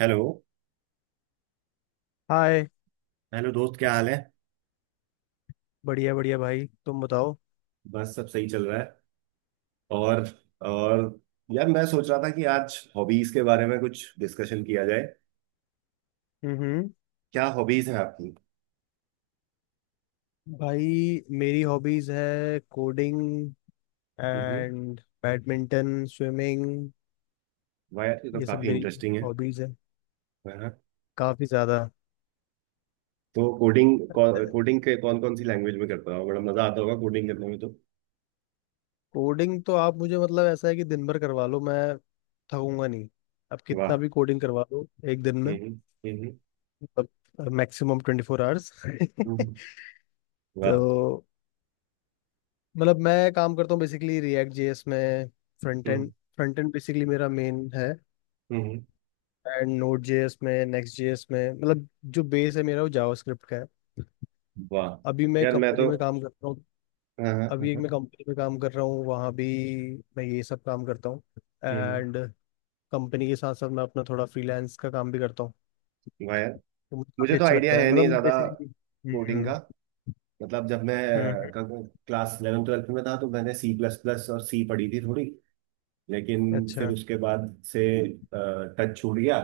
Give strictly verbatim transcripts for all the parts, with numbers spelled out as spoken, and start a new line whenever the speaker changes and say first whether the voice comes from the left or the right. right: Hello.
left: Hi.
right: Hello दोस्त, क्या हाल है?
left: बढ़िया बढ़िया भाई, तुम बताओ।
right: बस सब सही चल रहा है। और और यार, मैं सोच रहा था कि आज हॉबीज के बारे में कुछ डिस्कशन किया जाए।
left: हम्म।
right: क्या हॉबीज हैं आपकी?
left: भाई, मेरी हॉबीज है coding
right: hmm.
left: And badminton, swimming.
right: वाह यार, ये तो
left: ये सब
right: काफी
left: मेरी
right: इंटरेस्टिंग है।
left: हॉबीज है,
right: हाँ,
left: काफी ज्यादा।
right: तो कोडिंग कोडिंग के कौन कौन सी लैंग्वेज में करता हो? बड़ा मजा आता होगा कोडिंग करने में तो।
left: कोडिंग तो आप मुझे मतलब ऐसा है कि दिन भर करवा लो, मैं थकूंगा नहीं। आप कितना
right: वाह।
left: भी कोडिंग करवा लो एक दिन में,
right: हम्म। हम्म।
left: मतलब मैक्सिमम ट्वेंटी फोर आवर्स
right: हम्म,
left: तो
right: वाह।
left: मतलब मैं काम करता हूँ बेसिकली रिएक्ट जे एस में, front
right: hmm.
left: End. Front end basically मेरा मेन है
right: हम्म,
left: एंड नोड जे एस में, नेक्स्ट जे एस में, मतलब जो बेस है मेरा वो जावास्क्रिप्ट का है।
right: वाह
left: अभी मैं
right: यार। मैं
left: कंपनी
right: तो
left: में काम कर रहा हूँ।
right: हाँ हाँ हाँ
left: अभी एक
right: हाँ।
left: मैं कंपनी में काम कर रहा हूँ, वहाँ भी मैं ये सब काम करता हूँ।
right: हम्म।
left: एंड कंपनी के साथ साथ मैं अपना थोड़ा फ्रीलांस का काम भी करता हूँ।
right: वाह यार,
left: तो मुझे
right: मुझे
left: काफ़ी
right: तो
left: अच्छा
right: आइडिया
left: लगता है,
right: है
left: मतलब
right: नहीं ज्यादा
left: बेसिकली।
right: कोडिंग का।
left: हम्म
right: मतलब जब मैं
left: हम्म हम्म।
right: क्लास इलेवन ट्वेल्थ में था तो मैंने सी प्लस प्लस और सी पढ़ी थी थोड़ी। लेकिन फिर
left: अच्छा।
right: उसके बाद से टच छूट गया।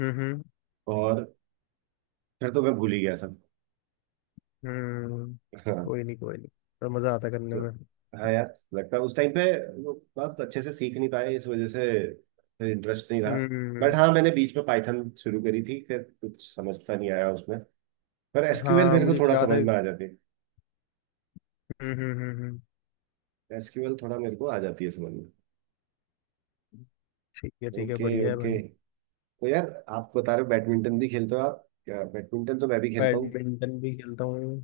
left: हम्म हम्म
right: और फिर तो मैं भूल ही गया सब।
left: हम्म।
right: हाँ।
left: कोई नहीं कोई नहीं, पर मज़ा आता है करने में।
right: तो, हाँ यार, लगता है उस टाइम पे वो बहुत अच्छे से सीख नहीं पाए, इस वजह से फिर इंटरेस्ट नहीं रहा। बट
left: हम्म।
right: हाँ, मैंने बीच में पाइथन शुरू करी थी, फिर कुछ समझता नहीं आया उसमें। पर एसक्यूएल
left: हाँ
right: मेरे को
left: मुझे
right: थोड़ा
left: याद
right: समझ
left: है।
right: में आ जाती है।
left: हम्म हम्म हम्म हम्म।
right: एसक्यूएल थोड़ा मेरे को आ जाती है समझ में।
left: ठीक है ठीक है,
right: ओके
left: बढ़िया है
right: ओके।
left: भाई।
right: तो यार, आप बता रहे हो बैडमिंटन भी खेलते हो आप? क्या, बैडमिंटन तो मैं भी खेलता हूँ।
left: बैडमिंटन भी खेलता हूँ।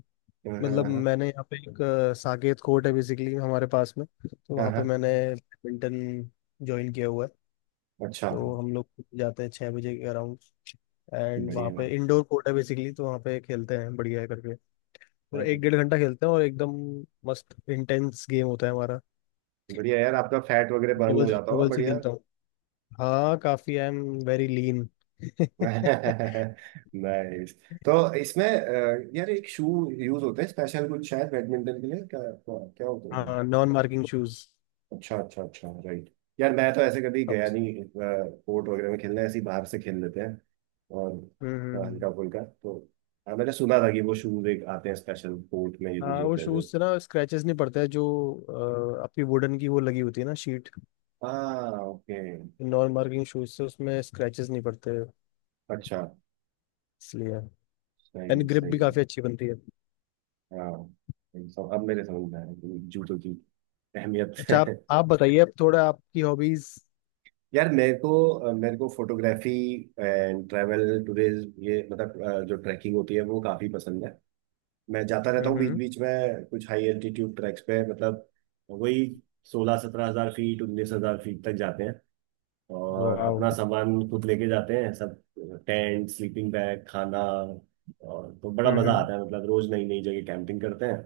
right: हाँ
left: मतलब
right: हाँ
left: मैंने यहाँ पे एक अ, साकेत कोर्ट है बेसिकली हमारे पास में, तो
right: हाँ
left: वहाँ
right: हाँ,
left: पे
right: हाँ।
left: मैंने बैडमिंटन ज्वाइन किया हुआ है।
right: अच्छा।
left: तो हम लोग जाते हैं छः बजे के अराउंड, एंड वहाँ
right: बढ़िया।
left: पे इंडोर कोर्ट है बेसिकली, तो वहाँ पे खेलते हैं बढ़िया करके। पूरा एक
right: हाँ।
left: डेढ़ घंटा खेलते हैं और एकदम मस्त इंटेंस गेम होता है हमारा।
right: बढ़िया यार, आपका फैट वगैरह बर्न
left: डबल
right: हो जाता होगा,
left: डबल से
right: बढ़िया।
left: खेलता हूँ। हाँ, काफ़ी I am very lean
right: nice. तो इसमें अ, यार, एक शू यूज होता है स्पेशल कुछ शायद बैडमिंटन के लिए? क्या क्या क्या होता है?
left: हाँ, नॉन मार्किंग शूज।
right: अच्छा अच्छा अच्छा, राइट। यार मैं तो ऐसे कभी गया नहीं कोर्ट वगैरह में खेलने, ऐसे ही बाहर से खेल लेते हैं। और
left: हम्म
right: अ,
left: हम्म।
right: हल्का फुल्का तो। हाँ, मैंने सुना था कि वो शूज एक आते हैं स्पेशल कोर्ट में यूज
left: हाँ, वो
right: होते हैं जो।
left: शूज से ना स्क्रैचेस नहीं पड़ते हैं, जो अ, आपकी वुडन की वो लगी होती है ना, शीट।
right: हाँ, ओके।
left: नॉन मार्किंग शूज से उसमें स्क्रैचेस नहीं पड़ते,
right: अच्छा।
left: इसलिए। एंड
right: सही
left: ग्रिप
right: सही
left: भी
right: है।
left: काफी अच्छी बनती है।
right: हाँ सही, सब अब मेरे समझ में आया कि जूतों की अहमियत
left: अच्छा,
right: है।
left: आप आप बताइए अब थोड़ा आपकी हॉबीज।
right: यार मेरे को अ, मेरे को फोटोग्राफी एंड ट्रैवल टूरिज्म, ये मतलब अ, जो ट्रैकिंग होती है वो काफ़ी पसंद है। मैं जाता रहता हूँ बीच
left: हम्म।
right: बीच में, कुछ हाई एल्टीट्यूड ट्रैक्स पे। मतलब वही, सोलह सत्रह हजार फीट, उन्नीस हजार फीट तक जाते हैं, और
left: वाओ।
right: अपना सामान खुद लेके जाते हैं सब। टेंट, स्लीपिंग बैग, खाना। और तो बड़ा मजा
left: हम्म
right: आता है, मतलब रोज नई नई जगह कैंपिंग करते हैं।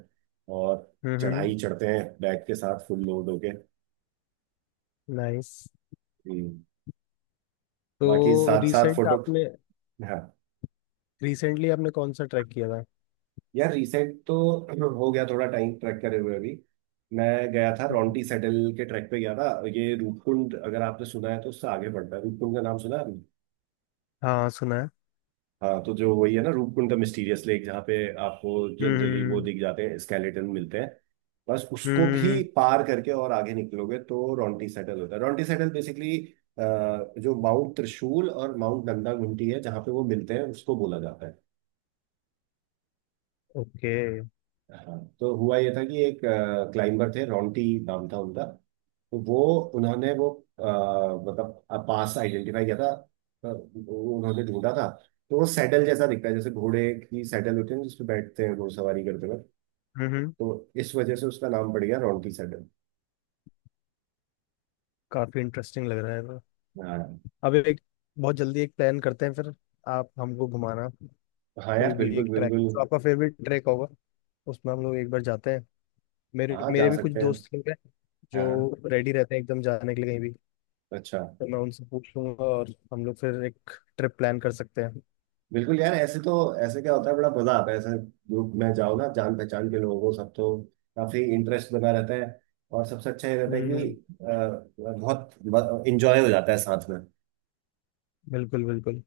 right: और
left: हम्म।
right: चढ़ाई चढ़ते हैं बैग के साथ फुल लोड होके।
left: नाइस।
right: हम्म। बाकी
left: तो
right: साथ साथ
left: रिसेंट
right: फोटो।
left: आपने,
right: हाँ।
left: रिसेंटली आपने कौन सा ट्रैक किया था।
right: यार रिसेंट तो हो गया थोड़ा टाइम ट्रैक करे हुए अभी। मैं गया था,
left: हम्म।
right: रॉन्टी सेडल के ट्रैक पे गया था। ये रूपकुंड, अगर आपने सुना है तो उससे आगे बढ़ता है। रूपकुंड का नाम सुना है आपने?
left: हाँ सुना है।
right: हाँ तो जो वही है ना रूपकुंड द मिस्टीरियस लेक, जहाँ पे आपको जनरली वो
left: हम्म
right: दिख जाते हैं, स्केलेटन मिलते हैं। बस उसको भी
left: हम्म।
right: पार करके और आगे निकलोगे तो रॉन्टी सेटल होता है। रॉन्टी सेटल बेसिकली जो माउंट त्रिशूल और माउंट नंदा घुंटी है, जहाँ पे वो मिलते हैं उसको बोला जाता है।
left: ओके।
right: हाँ तो हुआ ये था कि एक क्लाइंबर थे, रॉन्टी नाम था उनका। तो वो, उन्होंने वो अ, मतलब पास आइडेंटिफाई किया था। अ, वो उन्होंने ढूंढा था। तो वो सैडल जैसा दिखता है, जैसे घोड़े की सैडल होती है जिस पे बैठते हैं घुड़सवारी करते वक्त।
left: हम्म।
right: तो इस वजह से उसका नाम पड़ गया रॉन्टी सैडल।
left: काफी इंटरेस्टिंग लग रहा है।
right: हाँ।
left: अब एक बहुत जल्दी एक प्लान करते हैं, फिर आप हमको घुमाना
right: हाँ
left: कोई
right: यार,
left: भी
right: बिल्कुल
left: एक ट्रैक
right: बिल्कुल
left: जो आपका फेवरेट ट्रैक होगा, उसमें हम लोग एक बार जाते हैं। मेरे
right: हाँ जा
left: मेरे भी कुछ
right: सकते हैं।
left: दोस्त लोग हैं
right: हाँ।
left: जो रेडी रहते हैं एकदम जाने के लिए कहीं भी।
right: अच्छा।
left: तो मैं उनसे पूछ लूंगा और हम लोग फिर एक ट्रिप प्लान कर सकते हैं।
right: बिल्कुल यार ऐसे तो ऐसे क्या होता है, बड़ा मजा आता है ऐसे ग्रुप में जाओ ना, जान पहचान के लोगों सब तो काफी इंटरेस्ट बना रहता है। और सबसे अच्छा ये रहता है
left: हम्म।
right: कि अ, बहुत इंजॉय हो जाता है साथ में।
left: बिल्कुल बिल्कुल।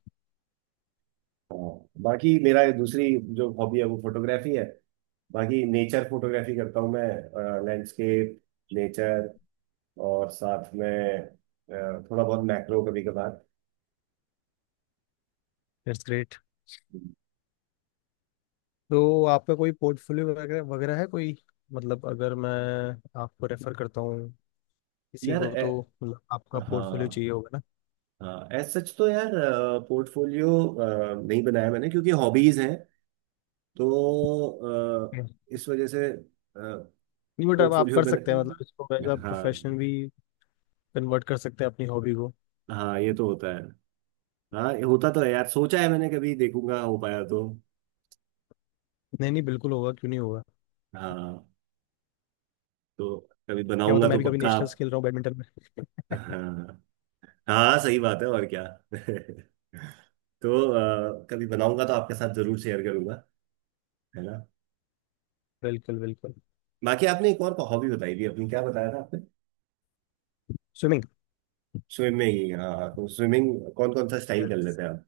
right: हाँ, बाकी मेरा ये दूसरी जो हॉबी है वो फोटोग्राफी है। बाकी नेचर फोटोग्राफी करता हूँ मैं। लैंडस्केप, नेचर, और साथ में अ, थोड़ा बहुत मैक्रो कभी कभार।
left: That's great. तो आपका कोई पोर्टफोलियो वगैरह वगैरह है कोई, मतलब अगर मैं आपको रेफर करता हूँ किसी
right: यार
left: को
right: ए,
left: तो, मतलब आपका पोर्टफोलियो चाहिए
right: हाँ।
left: होगा
right: हाँ एज सच तो यार, पोर्टफोलियो नहीं बनाया मैंने क्योंकि हॉबीज हैं तो, अ,
left: ना।
right: इस वजह से।
left: नहीं, बट अब आप
right: पोर्टफोलियो
left: कर
right: बना,
left: सकते हैं, मतलब इसको एज अ
right: हाँ।
left: प्रोफेशन भी कन्वर्ट कर सकते हैं अपनी हॉबी को।
right: हाँ ये तो होता है। हाँ ये होता तो है यार, सोचा है मैंने, कभी देखूंगा हो पाया तो।
left: नहीं नहीं, बिल्कुल होगा, क्यों नहीं होगा।
right: हाँ। तो कभी
left: क्या होता,
right: बनाऊंगा
left: मैं
right: तो
left: भी कभी
right: पक्का
left: नेशनल
right: आप।
left: खेल रहा हूँ बैडमिंटन में।
right: हाँ हाँ, सही बात है। और क्या। तो अ, कभी बनाऊंगा तो आपके साथ जरूर शेयर करूंगा, है ना।
left: बिल्कुल बिल्कुल।
right: बाकी आपने एक और हॉबी बताई थी अपनी, क्या बताया था?
left: स्विमिंग।
right: स्विमिंग, हाँ। तो स्विमिंग कौन कौन सा स्टाइल कर लेते हैं आप?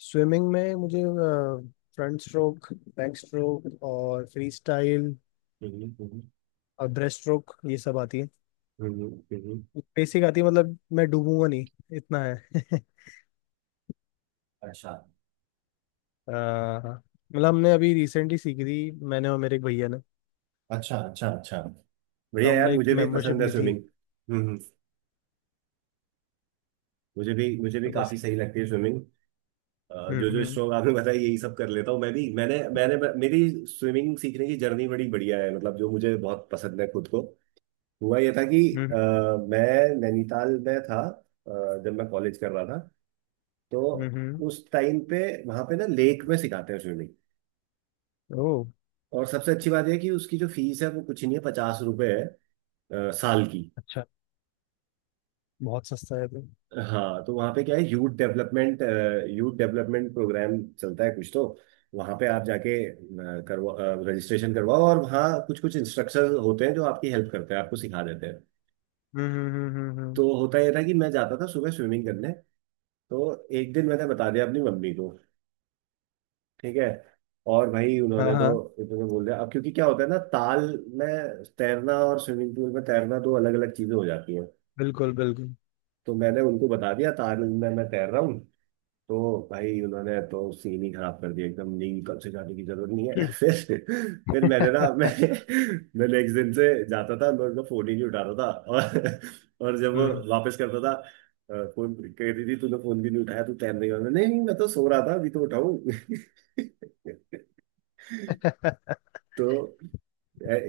left: स्विमिंग में मुझे फ्रंट स्ट्रोक, बैक स्ट्रोक और फ्री स्टाइल
right: हम्म, हम्म।
left: और ब्रेस्ट स्ट्रोक, ये सब आती है।
right: हम्म हम्म।
left: बेसिक आती है, मतलब मैं डूबूंगा नहीं इतना है
right: अच्छा
left: अ, मतलब हमने अभी रिसेंटली सीखी थी मैंने और मेरे एक भैया ने।
right: अच्छा अच्छा। अच्छा
left: तो
right: बढ़िया यार,
left: हमने एक
right: मुझे भी
left: मेंबरशिप
right: पसंद है
left: ली थी।
right: स्विमिंग। हम्म हम्म। मुझे भी, मुझे भी
left: तो
right: काफी
left: बस।
right: सही लगती है स्विमिंग।
left: हम्म
right: जो जो
left: हम्म
right: स्ट्रोक आपने बताया यही सब कर लेता हूँ मैं भी। मैंने मैंने मेरी स्विमिंग सीखने की जर्नी बड़ी बढ़िया है, मतलब जो मुझे बहुत पसंद है खुद को। हुआ ये था कि
left: हम्म
right: अ, मैं नैनीताल में था, अ, जब मैं कॉलेज कर रहा था।
left: हम्म
right: तो
left: हम्म।
right: उस टाइम पे वहां पे ना लेक में सिखाते हैं स्विमिंग।
left: ओह।
right: और सबसे अच्छी बात यह कि उसकी जो फीस है वो कुछ नहीं है, पचास रुपए है अ, साल की।
left: अच्छा। बहुत सस्ता है भाई।
right: हाँ तो वहाँ पे क्या है, youth development, youth development program चलता है कुछ। तो वहाँ पे आप जाके अ, करवा रजिस्ट्रेशन करवाओ, और वहाँ कुछ कुछ इंस्ट्रक्टर होते हैं जो आपकी हेल्प करते हैं, आपको सिखा देते हैं।
left: हम्म हम्म हम्म हम्म, हम्म।
right: तो होता यह था कि मैं जाता था सुबह स्विमिंग करने। तो एक दिन मैंने बता दिया अपनी मम्मी को, ठीक है। और भाई
left: हाँ
right: उन्होंने तो
left: हाँ।
right: इतने बोल दिया। अब क्योंकि क्या होता है ना, ताल में तैरना और स्विमिंग पूल में तैरना दो अलग अलग चीजें हो जाती हैं।
left: बिल्कुल बिल्कुल
right: तो मैंने उनको बता दिया था आनंद में मैं तैर रहा हूँ। तो भाई उन्होंने तो सीन ही खराब कर दिया एकदम, नहीं कल से जाने की जरूरत नहीं है। फिर फिर मैंने ना मैं मैं नेक्स्ट दिन से जाता था, मैं उनका फोन ही नहीं उठाता था। और और जब वो
left: हम्म
right: वापस करता था अ, फोन, कह रही थी तूने फोन भी नहीं उठाया, तू तैरने गया? मैंने, नहीं नहीं मैं तो सो रहा था अभी तो उठाऊं तो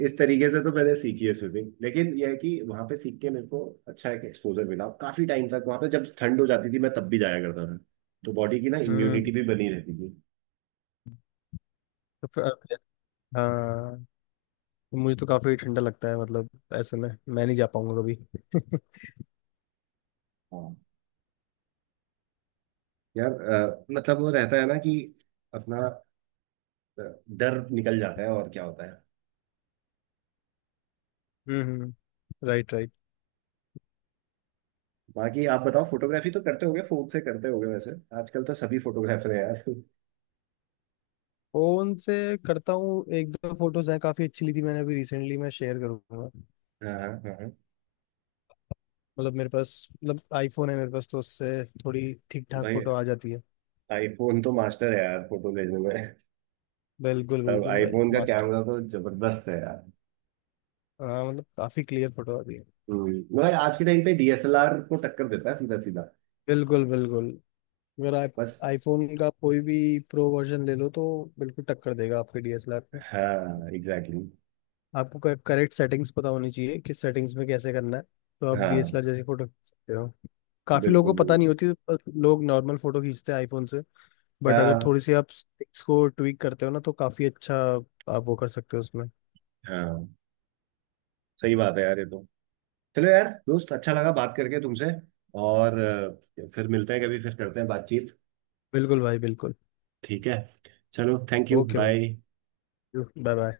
right: इस तरीके से तो मैंने सीखी है स्विमिंग। लेकिन यह है कि वहां पे सीख के मेरे को अच्छा एक एक्सपोजर मिला, काफी टाइम तक वहां पे जब ठंड हो जाती थी मैं तब भी जाया करता था। तो बॉडी की ना
left: हम्म।
right: इम्यूनिटी भी बनी रहती थी।
left: तो फिर- फिर- हाँ, तो मुझे तो काफी ठंडा लगता है, मतलब ऐसे में मैं नहीं जा पाऊंगा कभी
right: हाँ यार, अ, मतलब वो रहता है ना कि अपना अ, डर निकल जाता है, और क्या होता है।
left: हम्म। Right right.
right: बाकी आप बताओ, फोटोग्राफी तो करते होगे, फोन से करते होगे वैसे, आजकल तो सभी फोटोग्राफर हैं यार।
left: फोन से करता हूँ, एक दो फोटोज हैं काफी अच्छी ली थी मैंने अभी रिसेंटली, मैं शेयर करूंगा।
right: हाँ हाँ हाँ।
left: मतलब मेरे पास मतलब आईफोन है मेरे पास, तो उससे थोड़ी ठीक ठाक
right: भाई,
left: फोटो आ जाती है।
right: आईफोन तो मास्टर है यार फोटो लेने में।
left: बिल्कुल
right: तब
left: बिल्कुल भाई,
right: आईफोन का
left: मस्त।
right: कैमरा तो जबरदस्त है।
left: हाँ, मतलब काफी क्लियर फोटो आती है।
right: हम्म, वह आज के टाइम पे डीएसएलआर को टक्कर देता है सीधा सीधा।
left: बिल्कुल बिल्कुल। अगर आप
right: बस।
left: आईफोन का कोई भी प्रो वर्जन ले लो, तो बिल्कुल टक्कर देगा आपके डी एस एल आर पे।
right: हाँ एग्जैक्टली।
left: आपको करेक्ट सेटिंग्स पता होनी चाहिए कि सेटिंग्स में कैसे करना है, तो आप
right: हाँ
left: डी एस एल आर जैसी फोटो खींच सकते हो। काफी
right: बिल्कुल
left: लोगों को पता
right: बिल्कुल
left: नहीं होती, पर लोग नॉर्मल फोटो खींचते हैं आईफोन से। बट अगर
right: हाँ
left: थोड़ी सी आप सेटिंग्स को ट्विक करते हो ना, तो काफी अच्छा आप वो कर सकते हो उसमें।
right: हाँ सही बात है यार ये तो। चलो यार दोस्त, अच्छा लगा बात करके तुमसे। और अ, फिर मिलते हैं कभी, फिर करते हैं बातचीत।
left: बिल्कुल भाई बिल्कुल।
right: ठीक है, चलो, थैंक यू,
left: ओके भाई।
right: बाय।
left: Bye bye.